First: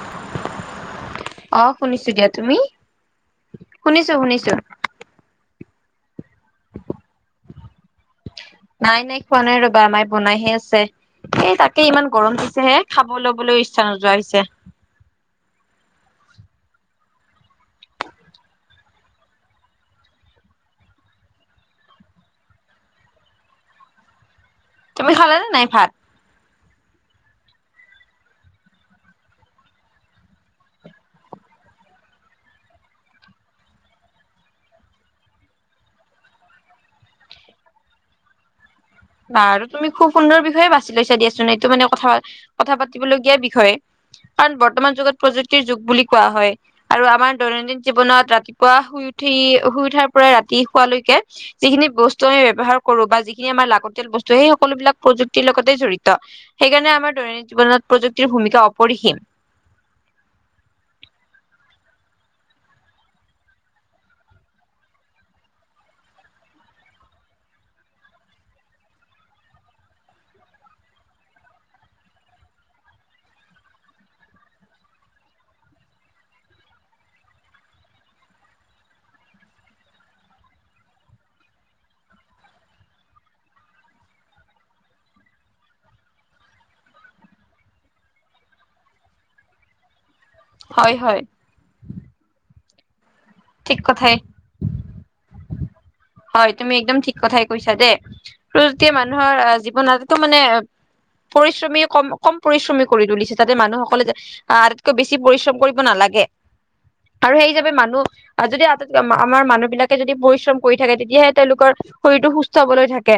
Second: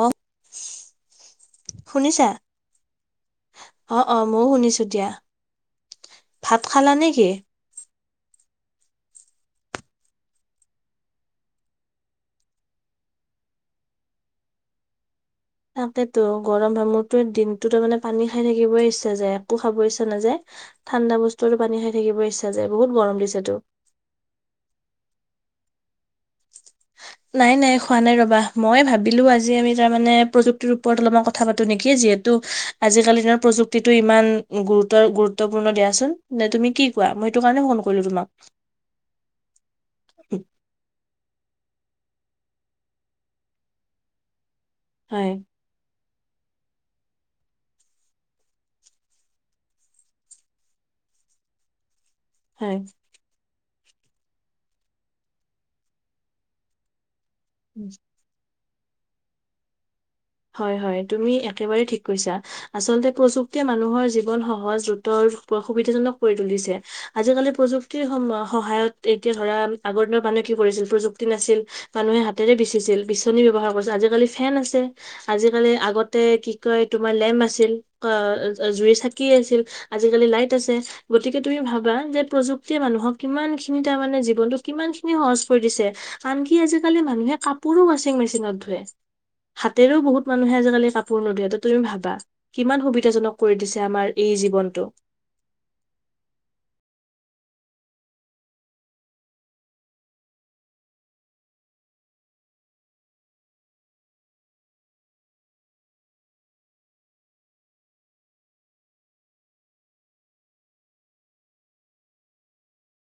অ, অ শুনিছো দিয়া শুনিছা? তুমি অ-অ, ময়ো শুনিছো দিয়া। ভাত খালা নেকি? নাই নাই খোৱা নাই ৰবা আমাৰ বনাইহে আছে সেই তাকে ইমান গৰম দিছেহে খাব লবলৈও ইচ্ছা নোযোৱা হৈছে তাকেতো গৰম ভামহত দিনটোো তাৰ মানে পানী খাই থাকিবই ইচ্ছা যায় একো খাব ইচ্ছা নাযায় ঠাণ্ডা বস্তুো পানী খাই থাকিব ইচ্ছা যায় বহুত গৰম দিছেতো। তুমি খালা নে নাই ভাত [unintelligible] নাই নাই খোৱা নাই ৰ'বা মই ভাবিলোঁ আজি আমি তাৰমানে প্ৰযুক্তিৰ ওপৰত অলপমান কথা পাতো নেকি যিহেতু আজিকালি দিনৰ প্ৰযুক্তিটো ইমান গুৰুতৰ গুৰুত্বপূৰ্ণ দিয়াচোন ন তুমি কি কোৱা ম সেইটো কাৰণে ফোন কৰিলো তোমাক আৰু তুমি খুব সুন্দৰ বিষয়ে বাছি লৈছা দিয়া এইটো মানে কথা কথা পাতিবলগীয়া বিষয়ে কাৰণ বৰ্তমান যুগত হয় প্ৰযুক্তিৰ যুগ বুলি কোৱা হয় আৰু আমাৰ দৈনন্দিন জীৱনত ৰাতিপুৱা শুই উঠি শুই উঠাৰ পৰা ৰাতি শোৱালৈকে যিখিনি বস্তু আমি ব্যয়হাৰ হয় কৰো বা যিখিন বস্তু সেই সকলো বিলাক প্ৰযুক্তিৰ লগতে জড়িত সেইকাৰণে আমাৰ দৈনন্দ জীন প্ৰযুক্তিৰ ভূমিকা পঢ়িসিম হয় হয় তুমি একেবাৰেই ঠিক কৈছা আচলতে প্ৰযুক্তিয় মানুহৰ জীৱন সহজ দ্ৰুতৰ বি কৰি ত আজালি প্ৰযুক্তিৰ সহায়ত এতিয়া ধ আগ মানুহে কি কৰিছিল প্ৰযুক্তি নাছিল মানুহে হাতেৰে বিচিছিল বিচনী বয়ৱহাৰ কৰিছিল আজিকালি ফেন আছে আজিকালি আগতে কি কয় তোমাৰ লেম্প আছিল জুই চাকি আছিল। আজিকালি লাইট আছে গতিকে তুমি ভাবা যে প্ৰযুক্তিয়ে মানুহক কিমান খিনি তাৰ মমানে জীৱনতটো কিমান সহজ পৰি দিছে আনকি আজিকালি মানুহে কাপোৰো ৱাশ্বিং মেচিনত ধোৱে হাতেৰেও বহুত মানুহে আজিকালি হয় হয় কাপোৰ নোধোৱে তুমি ভাবা কিমান সুবিধাাজনক কৰি ঠিক দিছে কথাই আমাৰ এই জীৱনটো হয় তুমি একদম ঠিক কথাই কৈছা দেই প্ৰযুতি মানুহৰ অহ জীৱনটো মানে পৰিশ্ৰমী কম কম পৰিশ্ৰমী কৰি তুলিছে যাতে মানুহসকলে আহ আটাইতকৈ বেছি পৰিশ্ৰম কৰিব নালাগে। আৰু সেই হিচাপে মানুহ আহ যদি আ আমাৰ মানুহ বিলাকে যদি পৰিশ্ৰম পৰি থাকে তেতিয়াহে তেওলোকৰ শৰীৰতটো সুস্থ হবলৈ থাকে।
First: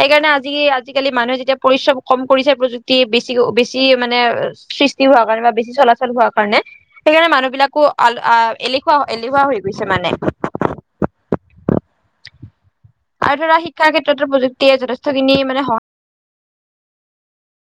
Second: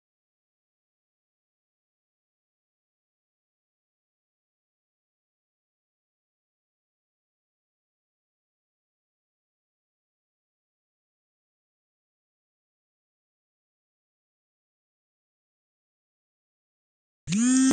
সেইকাৰণে আজি আজিকালি মানুহে যেতিয়া পৰিশ্ৰম কম কৰিছে প্ৰযুক্তি বেছি - বেছি মানে। সৃষ্টি হোৱা কাৰণে বা বেছি চলাচল হোৱা কাৰণে সেইকাৰণে মানুহবিলাকো এলেুৱা এলেহুৱা হৈ গৈছে স মানে অ আৰু ধৰা শিক্ষাৰ ক্ষেত্ৰতো প্ৰযুক্তিয়ে যথেষ্টখিনি মানে সহায় [unintelligible]